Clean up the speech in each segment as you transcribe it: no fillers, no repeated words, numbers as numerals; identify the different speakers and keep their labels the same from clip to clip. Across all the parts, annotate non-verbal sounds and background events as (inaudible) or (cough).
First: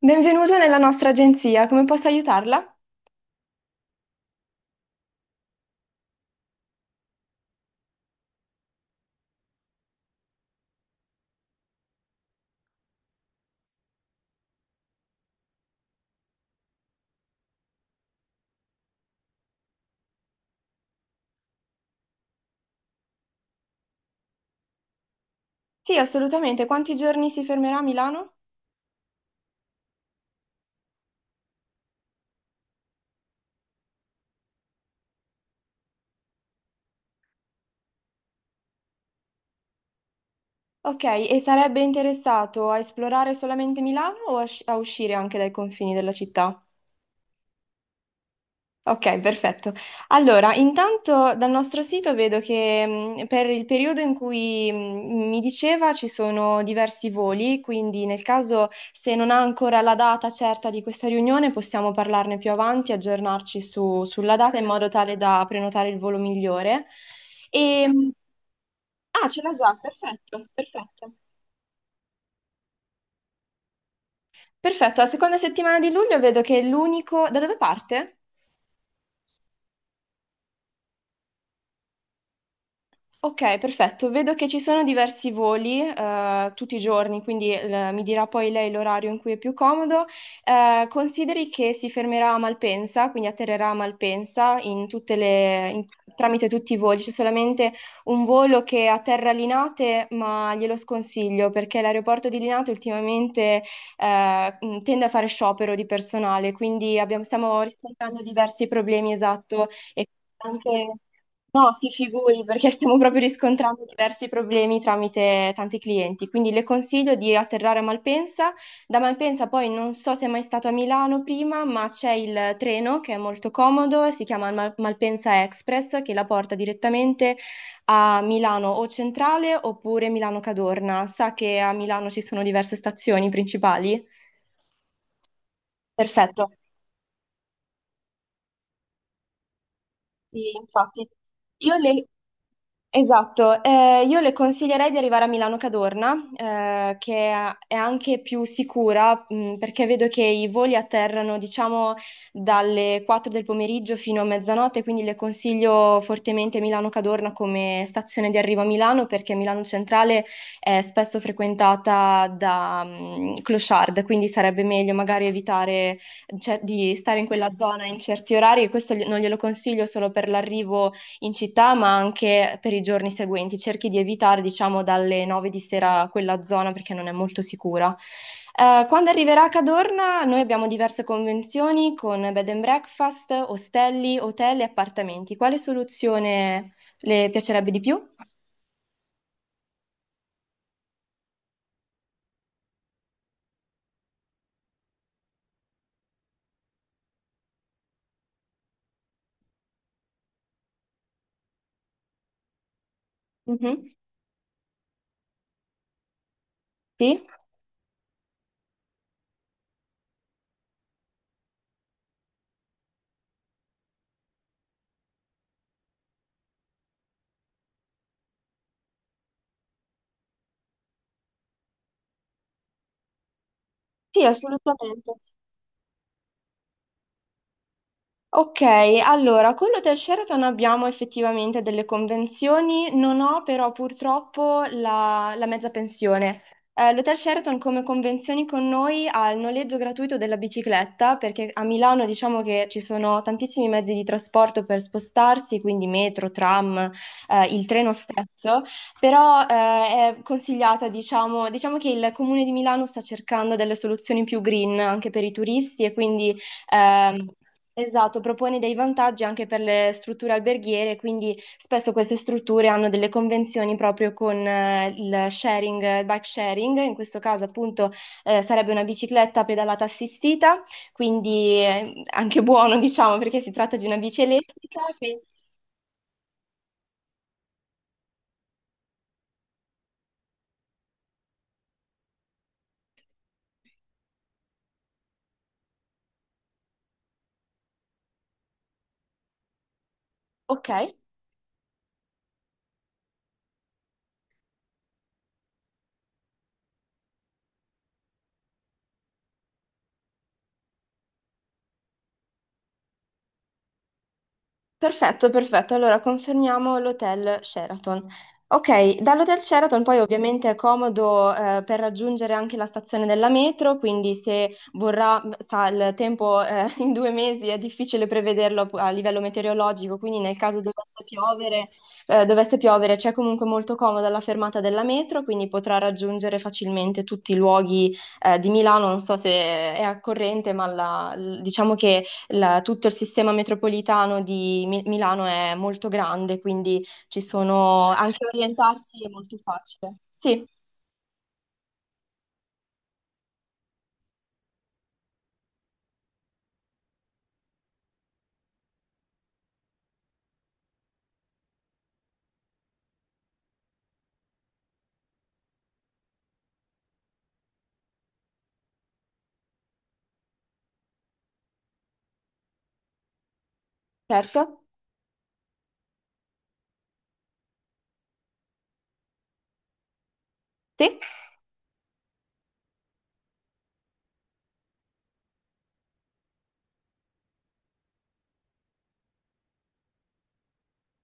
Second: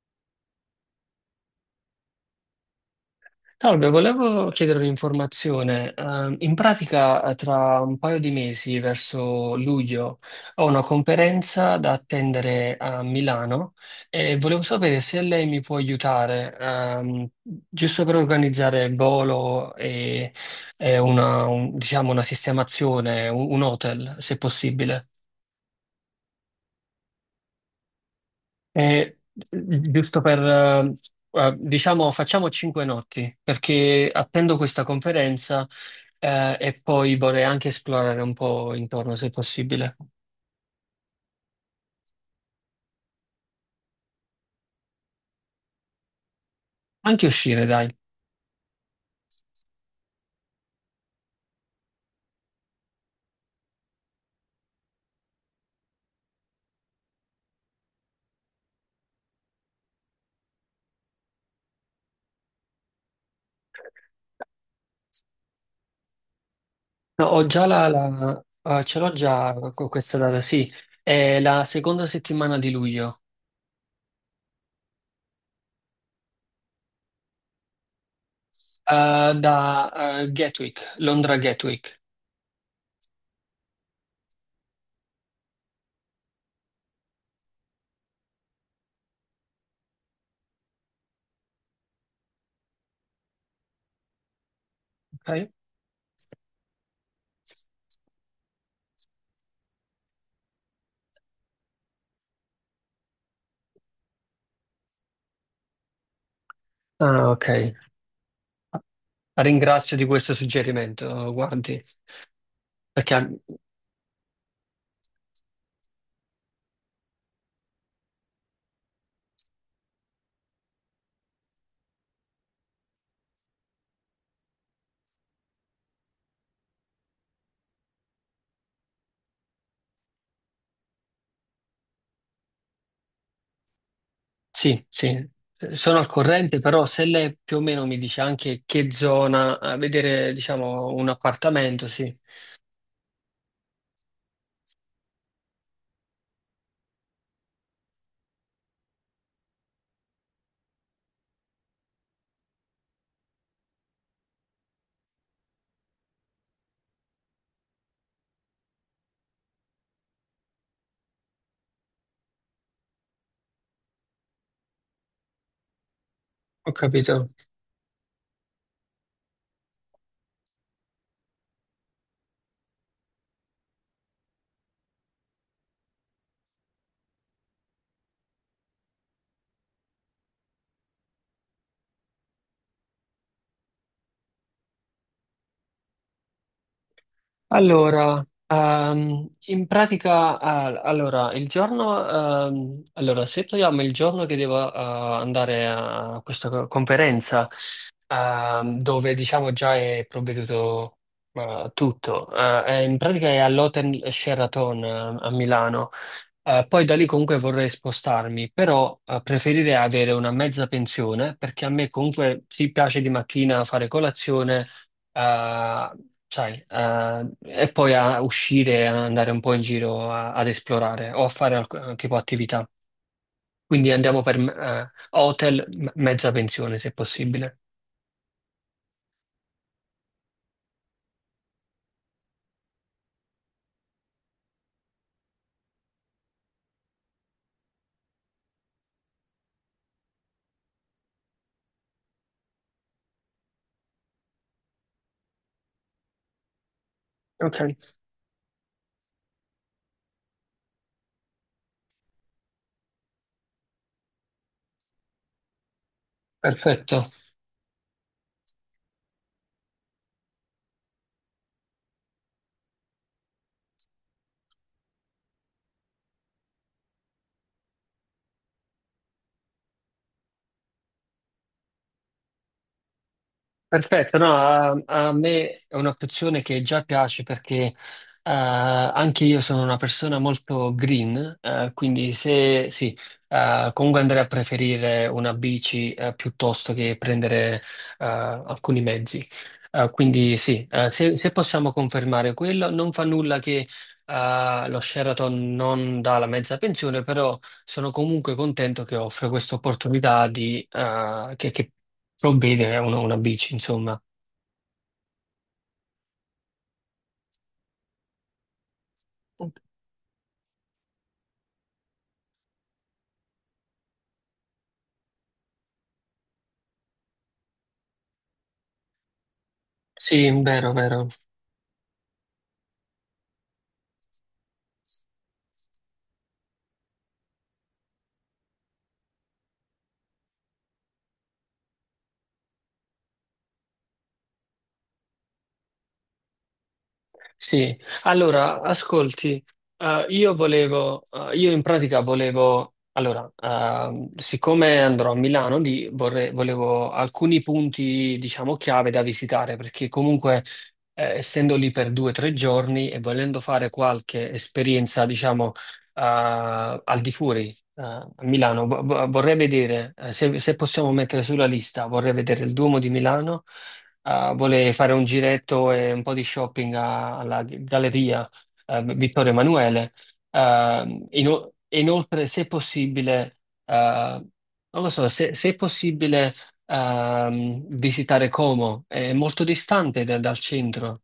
Speaker 1: Benvenuto nella nostra agenzia, come posso aiutarla?
Speaker 2: Salve, volevo chiedere un'informazione. In pratica, tra un paio di mesi, verso luglio, ho una conferenza da attendere a Milano e volevo sapere se lei mi può aiutare, giusto per organizzare il volo e una, diciamo, una sistemazione, un hotel, se possibile.
Speaker 1: Sì, assolutamente. Quanti giorni si fermerà a Milano?
Speaker 2: Giusto per, diciamo, facciamo 5 notti, perché attendo questa conferenza, e poi vorrei anche esplorare un po' intorno, se possibile.
Speaker 1: Ok, e sarebbe interessato a esplorare solamente Milano o a uscire anche dai confini della città?
Speaker 2: Anche uscire, dai.
Speaker 1: Ok, perfetto. Allora, intanto dal nostro sito vedo che per il periodo in cui mi diceva ci sono diversi voli, quindi nel caso se non ha ancora la data certa di questa riunione possiamo parlarne più avanti, aggiornarci sulla data in modo tale da prenotare il volo migliore.
Speaker 2: No, ho già
Speaker 1: E, mh,
Speaker 2: ce l'ho
Speaker 1: ah, ce l'ha
Speaker 2: già
Speaker 1: già,
Speaker 2: con questa data,
Speaker 1: perfetto,
Speaker 2: sì.
Speaker 1: perfetto.
Speaker 2: È la seconda settimana di luglio,
Speaker 1: Perfetto, la seconda settimana di luglio vedo che è l'unico... Da dove parte?
Speaker 2: eh, da, eh, Gatwick, Londra Gatwick,
Speaker 1: Ok, perfetto. Vedo che ci sono diversi voli tutti i giorni, quindi mi dirà poi lei l'orario in cui è più comodo. Consideri che si fermerà a Malpensa, quindi atterrerà a Malpensa in tutte
Speaker 2: ok?
Speaker 1: le- in- tramite tutti i voli. C'è solamente un volo che atterra a Linate, ma glielo sconsiglio perché l'aeroporto di Linate ultimamente tende a fare sciopero di personale, quindi
Speaker 2: Ah, ok.
Speaker 1: stiamo riscontrando diversi problemi, esatto.
Speaker 2: Ringrazio di
Speaker 1: E
Speaker 2: questo
Speaker 1: anche...
Speaker 2: suggerimento,
Speaker 1: No,
Speaker 2: guardi,
Speaker 1: si figuri perché stiamo proprio
Speaker 2: perché...
Speaker 1: riscontrando diversi problemi tramite tanti clienti, quindi le consiglio di atterrare a Malpensa. Da Malpensa poi non so se è mai stato a Milano prima, ma c'è il treno che è molto comodo, si chiama Malpensa Express che la porta direttamente a Milano o Centrale oppure Milano Cadorna. Sa che a Milano ci sono diverse stazioni principali?
Speaker 2: Sì, sì, sono al
Speaker 1: Perfetto,
Speaker 2: corrente, però se lei più o meno mi dice anche che zona, a vedere,
Speaker 1: sì,
Speaker 2: diciamo, un
Speaker 1: infatti. Io
Speaker 2: appartamento,
Speaker 1: le,
Speaker 2: sì,
Speaker 1: Esatto, io le consiglierei di arrivare a Milano Cadorna, che è anche più sicura, perché vedo che i voli atterrano, diciamo, dalle 4 del pomeriggio fino a mezzanotte, quindi le consiglio fortemente Milano Cadorna come stazione di arrivo a Milano, perché Milano Centrale è spesso frequentata da, clochard, quindi sarebbe meglio magari evitare, cioè,
Speaker 2: ho
Speaker 1: di stare in
Speaker 2: capito.
Speaker 1: quella zona in certi orari, e questo non glielo consiglio solo per l'arrivo in città, ma anche per i giorni seguenti. Cerchi di evitare, diciamo, dalle 9 di sera quella zona perché non è molto sicura. Quando arriverà a Cadorna, noi abbiamo diverse convenzioni con bed and breakfast, ostelli, hotel e appartamenti. Quale soluzione le piacerebbe di più?
Speaker 2: Allora, in pratica, ah, allora, il giorno, allora, se togliamo il giorno che devo, andare a questa conferenza, dove diciamo già è provveduto, tutto, in pratica è
Speaker 1: Mhm.
Speaker 2: all'Hotel Sheraton, a Milano. Poi da lì
Speaker 1: Sì?
Speaker 2: comunque vorrei spostarmi, però preferirei avere una mezza pensione perché a me comunque si piace di mattina fare colazione, eh, sai, e poi a uscire, a andare un po' in giro ad esplorare o a fare tipo attività. Quindi andiamo
Speaker 1: Sì,
Speaker 2: per
Speaker 1: assolutamente.
Speaker 2: hotel, mezza pensione se possibile.
Speaker 1: Ok, allora, con l'Hotel Sheraton abbiamo effettivamente delle convenzioni, non ho però purtroppo la mezza pensione. L'Hotel Sheraton come convenzioni con noi ha il noleggio gratuito della bicicletta, perché a Milano diciamo che ci sono tantissimi mezzi di trasporto per spostarsi, quindi metro, tram, il
Speaker 2: Ok.
Speaker 1: treno stesso, però è consigliata, diciamo che il Comune di Milano sta cercando delle soluzioni più green anche per i turisti e quindi...
Speaker 2: Perfetto.
Speaker 1: Ehm, Esatto, propone dei vantaggi anche per le strutture alberghiere, quindi spesso queste strutture hanno delle convenzioni proprio con il sharing, bike sharing, in questo caso appunto sarebbe una bicicletta pedalata assistita, quindi anche buono (laughs) diciamo perché si tratta di una
Speaker 2: Perfetto,
Speaker 1: bici
Speaker 2: no, a,
Speaker 1: elettrica.
Speaker 2: a
Speaker 1: Che-
Speaker 2: me è un'opzione che già piace perché anche io sono una persona molto green, quindi se sì, comunque andrei a preferire una bici piuttosto che prendere alcuni mezzi. Quindi sì,
Speaker 1: Ok.
Speaker 2: se possiamo confermare quello, non fa nulla che lo Sheraton non dà la mezza pensione, però sono comunque contento che offre questa opportunità di, che ho bene, una bici, insomma.
Speaker 1: Perfetto, perfetto. Allora confermiamo l'hotel Sheraton. Ok, dall'hotel
Speaker 2: Ok.
Speaker 1: Sheraton poi ovviamente è comodo per raggiungere anche la stazione della metro, quindi se vorrà, sa, il tempo (laughs) in due mesi è difficile prevederlo a livello meteorologico, quindi
Speaker 2: Sì,
Speaker 1: nel caso
Speaker 2: vero, vero.
Speaker 1: dovesse piovere c'è comunque molto comoda la fermata della metro, quindi potrà raggiungere facilmente tutti i luoghi di Milano. Non so se è a corrente, ma diciamo che tutto il sistema metropolitano di Milano è molto grande, quindi ci
Speaker 2: Sì,
Speaker 1: sono anche
Speaker 2: allora,
Speaker 1: orientarsi è molto
Speaker 2: ascolti,
Speaker 1: facile.
Speaker 2: io
Speaker 1: Sì,
Speaker 2: volevo, io in pratica volevo, allora, siccome andrò a Milano, volevo alcuni punti, diciamo, chiave da visitare, perché comunque, essendo lì per 2 o 3 giorni e volendo fare qualche esperienza, diciamo, al di fuori, a Milano, vorrei vedere, se possiamo mettere sulla lista, vorrei vedere il Duomo di Milano, ah,
Speaker 1: certo.
Speaker 2: vuole fare un giretto e un po' di shopping alla Galleria Vittorio Emanuele.
Speaker 1: Sì?
Speaker 2: E inoltre, se possibile, non lo so, se è possibile visitare Como, è molto distante dal centro,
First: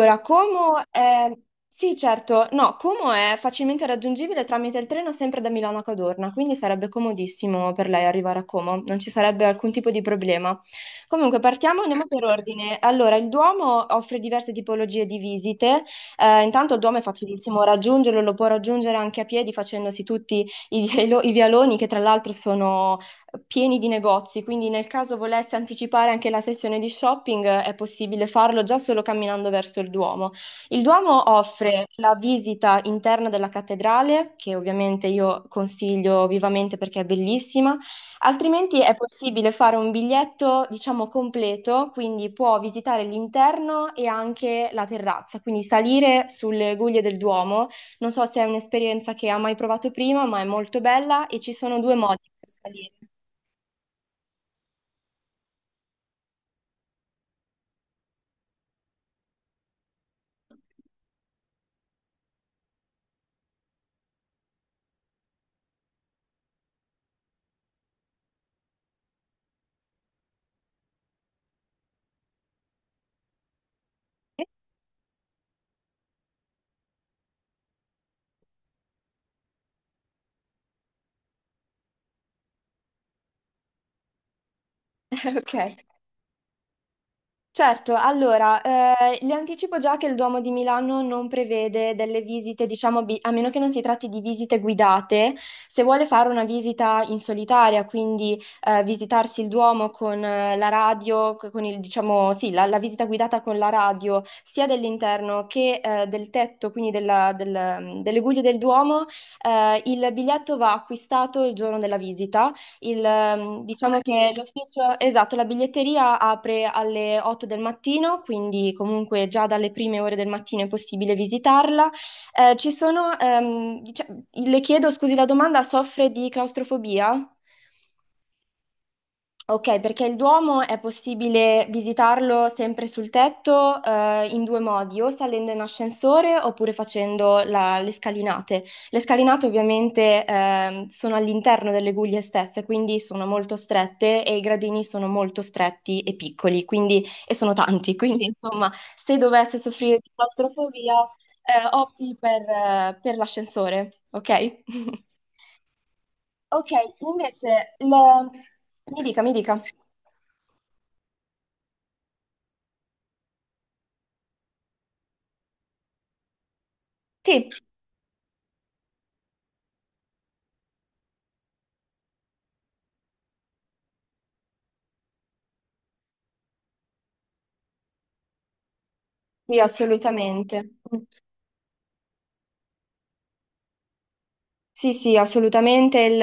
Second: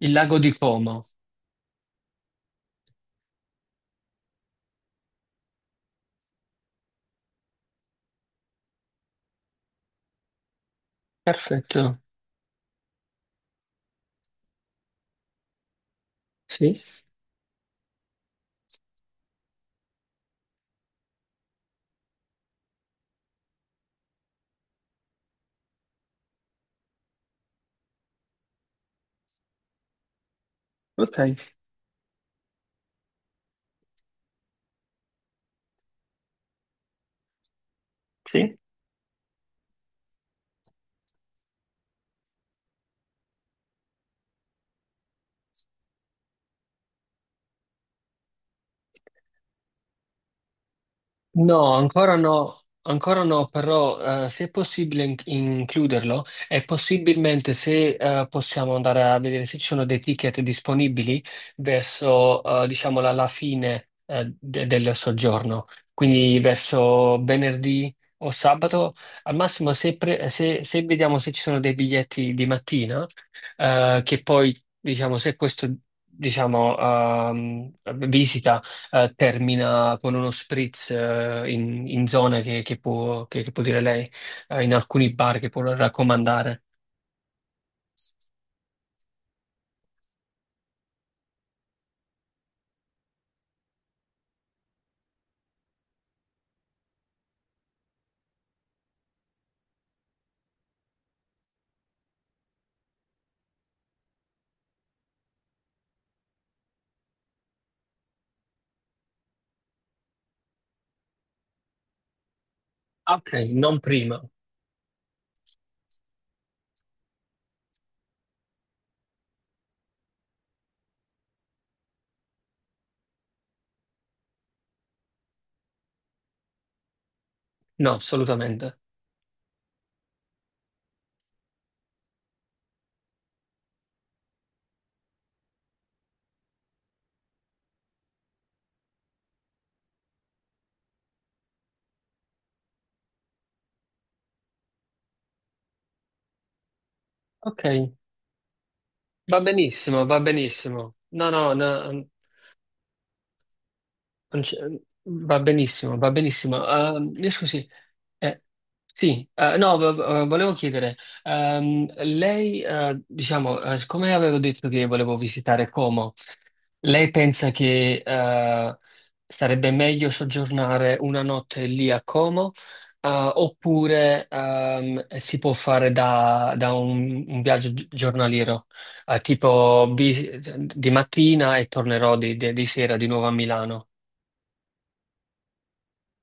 Speaker 2: il lago di
Speaker 1: Como
Speaker 2: Como.
Speaker 1: è... Sì, certo, no, Como è facilmente raggiungibile tramite il treno sempre da Milano a Cadorna, quindi sarebbe comodissimo per lei arrivare a Como, non ci sarebbe alcun tipo di problema. Comunque,
Speaker 2: Perfetto,
Speaker 1: partiamo, andiamo per ordine. Allora, il Duomo offre diverse tipologie di visite. Intanto il
Speaker 2: sì,
Speaker 1: Duomo è facilissimo raggiungerlo, lo può raggiungere anche a piedi facendosi tutti i vialoni, che tra l'altro sono pieni di negozi, quindi nel caso volesse anticipare anche la sessione di shopping è possibile farlo già solo camminando verso il Duomo. Il
Speaker 2: ok,
Speaker 1: Duomo offre la visita interna della cattedrale, che ovviamente io consiglio vivamente perché è bellissima,
Speaker 2: sì.
Speaker 1: altrimenti è possibile fare un biglietto, diciamo, completo, quindi può visitare l'interno e anche la terrazza, quindi salire sulle guglie del Duomo. Non so se è un'esperienza che ha mai provato prima, ma è molto bella e ci
Speaker 2: No,
Speaker 1: sono due
Speaker 2: ancora
Speaker 1: modi per
Speaker 2: no,
Speaker 1: salire.
Speaker 2: ancora no, però se è possibile includerlo e possibilmente se possiamo andare a vedere se ci sono dei ticket disponibili verso, diciamo, la fine del soggiorno, quindi verso venerdì o sabato, al massimo se vediamo se ci sono dei biglietti di mattina, che poi,
Speaker 1: (laughs)
Speaker 2: diciamo, se questo, diciamo, visita termina con uno spritz in zone che può, che può dire lei, in alcuni bar che
Speaker 1: Ok,
Speaker 2: può raccomandare.
Speaker 1: certo. Allora, le anticipo già che il Duomo di Milano non prevede delle visite, diciamo, a meno che non si tratti di visite guidate. Se vuole fare una visita in solitaria, quindi visitarsi il Duomo con la radio, con il, diciamo, sì, la, la visita guidata con la radio, sia dell'interno che del tetto, quindi delle guglie del Duomo, il biglietto va acquistato il giorno della visita. Il,
Speaker 2: Ok, non
Speaker 1: diciamo
Speaker 2: prima,
Speaker 1: che l'ufficio, esatto, la biglietteria apre alle 8 del mattino, quindi comunque già dalle prime ore del mattino è possibile visitarla. Le chiedo, scusi la domanda, soffre di claustrofobia?
Speaker 2: no, assolutamente.
Speaker 1: Ok, perché il Duomo è possibile visitarlo sempre sul tetto, in due modi, o salendo in ascensore oppure facendo le scalinate. Le scalinate ovviamente sono all'interno delle guglie stesse, quindi sono molto strette e i gradini sono molto stretti e piccoli, quindi, e sono
Speaker 2: Ok,
Speaker 1: tanti. (laughs) Quindi insomma, se
Speaker 2: va
Speaker 1: dovesse soffrire
Speaker 2: benissimo,
Speaker 1: di
Speaker 2: va
Speaker 1: claustrofobia,
Speaker 2: benissimo. No, no,
Speaker 1: eh,
Speaker 2: no,
Speaker 1: opti per, eh, per l'ascensore,
Speaker 2: non c'è-
Speaker 1: ok? (laughs)
Speaker 2: va benissimo, va benissimo.
Speaker 1: Ok,
Speaker 2: Mi scusi,
Speaker 1: invece, le-
Speaker 2: eh,
Speaker 1: mi dica,
Speaker 2: sì,
Speaker 1: mi dica.
Speaker 2: no, vo- vo- volevo chiedere, lei, diciamo, siccome avevo detto che volevo visitare Como, lei
Speaker 1: Sì,
Speaker 2: pensa che sarebbe meglio soggiornare una notte lì a Como, oppure si può fare da un viaggio giornaliero,
Speaker 1: sì,
Speaker 2: tipo
Speaker 1: assolutamente.
Speaker 2: di
Speaker 1: Mm.
Speaker 2: mattina e tornerò di sera di nuovo a Milano.
Speaker 1: Sì, sì, assolutamente.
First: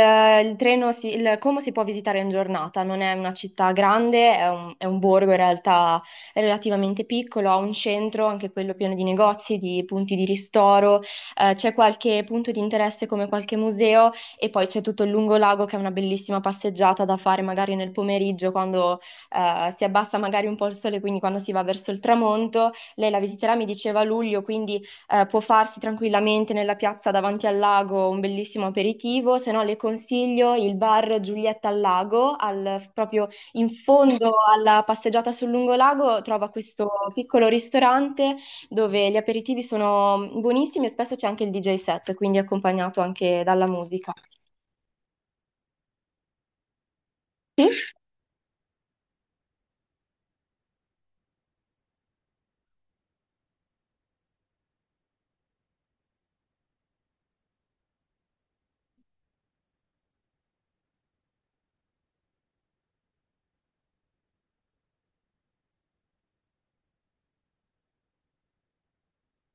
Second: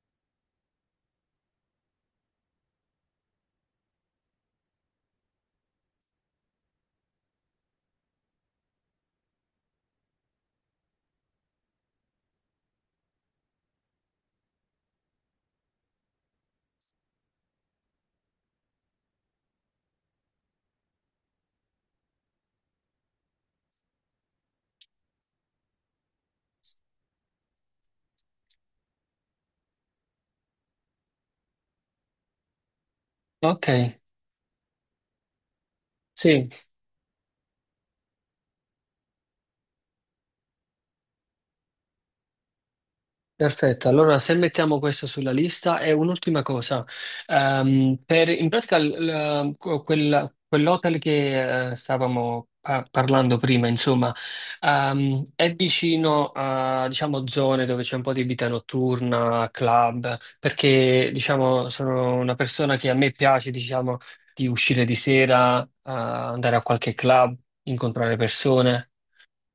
Speaker 1: Il treno, si, il Como si può visitare in giornata, non è una città grande, è un borgo in realtà relativamente piccolo, ha un centro, anche quello pieno di negozi, di punti di ristoro, c'è qualche punto di interesse come qualche museo e poi c'è tutto il lungolago che è una bellissima passeggiata da fare magari nel pomeriggio quando si abbassa magari un po' il sole, quindi quando si va verso il tramonto. Lei la visiterà, mi diceva a luglio, quindi può farsi tranquillamente nella piazza davanti al lago un bellissimo aperitivo, se no le consiglio il bar Giulietta al Lago, proprio
Speaker 2: Ok,
Speaker 1: in fondo alla passeggiata sul lungolago
Speaker 2: sì.
Speaker 1: trova questo piccolo ristorante dove gli aperitivi sono buonissimi e spesso c'è anche il DJ set, quindi accompagnato anche dalla
Speaker 2: Perfetto,
Speaker 1: musica.
Speaker 2: allora se mettiamo questo sulla lista e un'ultima cosa, in pratica quell'hotel che stavamo parlando prima, insomma, è vicino a, diciamo, zone dove c'è un po' di vita notturna, club, perché diciamo, sono una persona che a me piace, diciamo, di uscire di sera, andare a qualche club, incontrare persone.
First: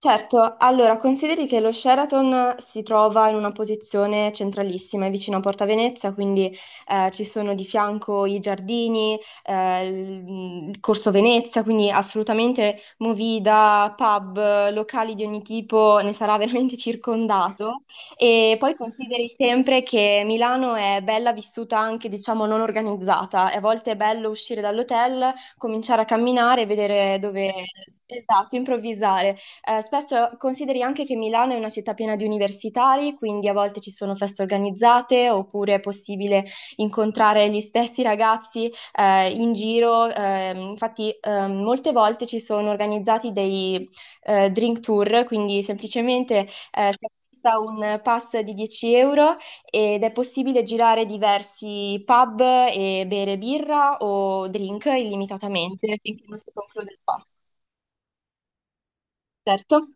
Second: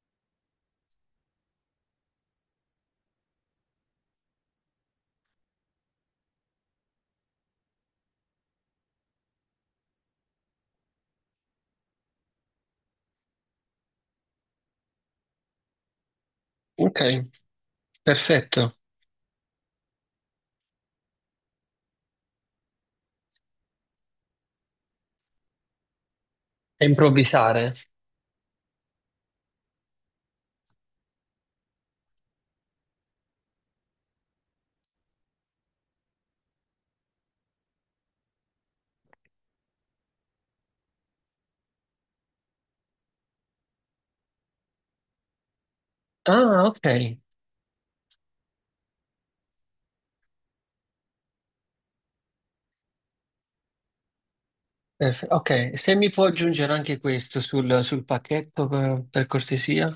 Speaker 1: Certo, allora consideri che lo Sheraton si trova in una posizione centralissima, è vicino a Porta Venezia, quindi ci sono di fianco i giardini, il Corso Venezia, quindi assolutamente movida, pub, locali di ogni tipo, ne sarà (laughs) veramente
Speaker 2: Ok,
Speaker 1: circondato. E
Speaker 2: perfetto.
Speaker 1: poi consideri sempre che Milano è bella vissuta anche, diciamo, non organizzata. A volte è bello uscire dall'hotel, cominciare a camminare e
Speaker 2: E
Speaker 1: vedere dove...
Speaker 2: improvvisare.
Speaker 1: Esatto, improvvisare. Spesso consideri anche che Milano è una città piena di universitari, quindi a volte ci sono feste organizzate oppure è possibile incontrare gli stessi ragazzi in giro. Molte volte ci sono organizzati dei drink tour, quindi semplicemente
Speaker 2: Ah, ok.
Speaker 1: si acquista un pass di 10 € ed è possibile girare diversi pub e bere birra o drink
Speaker 2: Ok, se
Speaker 1: illimitatamente
Speaker 2: mi
Speaker 1: finché
Speaker 2: può
Speaker 1: non si
Speaker 2: aggiungere
Speaker 1: conclude il
Speaker 2: anche
Speaker 1: pass.
Speaker 2: questo sul pacchetto per
Speaker 1: Certo.
Speaker 2: cortesia.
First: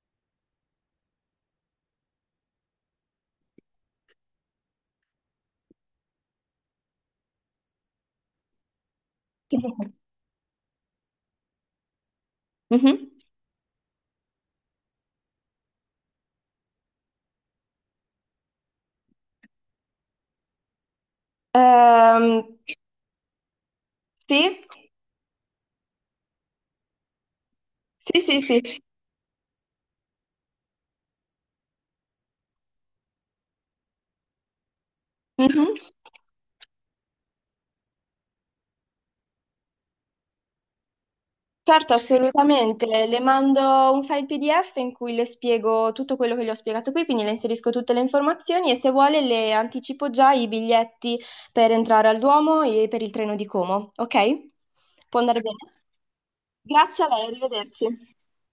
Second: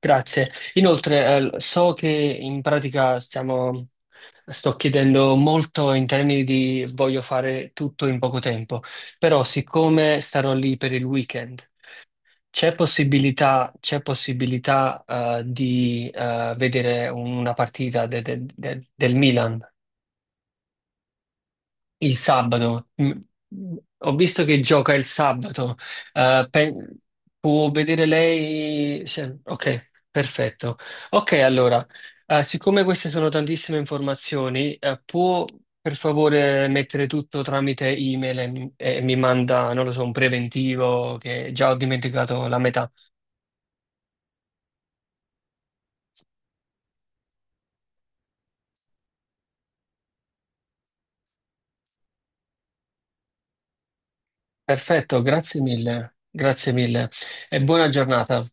Speaker 2: Grazie. Inoltre, so che in pratica sto chiedendo molto in termini di voglio fare tutto in poco tempo, però
Speaker 1: (laughs)
Speaker 2: siccome starò lì per il weekend,
Speaker 1: Mhm.
Speaker 2: c'è possibilità, di vedere una partita del Milan? Il
Speaker 1: Ehm,
Speaker 2: sabato. Ho visto che
Speaker 1: sì,
Speaker 2: gioca il sabato. Eh, pe- Può vedere
Speaker 1: sì, sì, sì.
Speaker 2: lei? Cioè, ok, perfetto. Ok, allora, siccome queste sono tantissime informazioni, può
Speaker 1: Mhm.
Speaker 2: per favore mettere tutto tramite email e mi manda, non lo so, un preventivo che già ho
Speaker 1: Certo,
Speaker 2: dimenticato la
Speaker 1: assolutamente.
Speaker 2: metà.
Speaker 1: Le mando un file PDF in cui le spiego tutto quello che le ho spiegato qui, quindi le inserisco tutte le informazioni e se vuole le anticipo già i biglietti per entrare al Duomo e per il treno di Como, ok?
Speaker 2: Perfetto,
Speaker 1: Può andare bene?
Speaker 2: grazie mille. Grazie
Speaker 1: Grazie
Speaker 2: mille
Speaker 1: a lei,
Speaker 2: e
Speaker 1: arrivederci.
Speaker 2: buona giornata.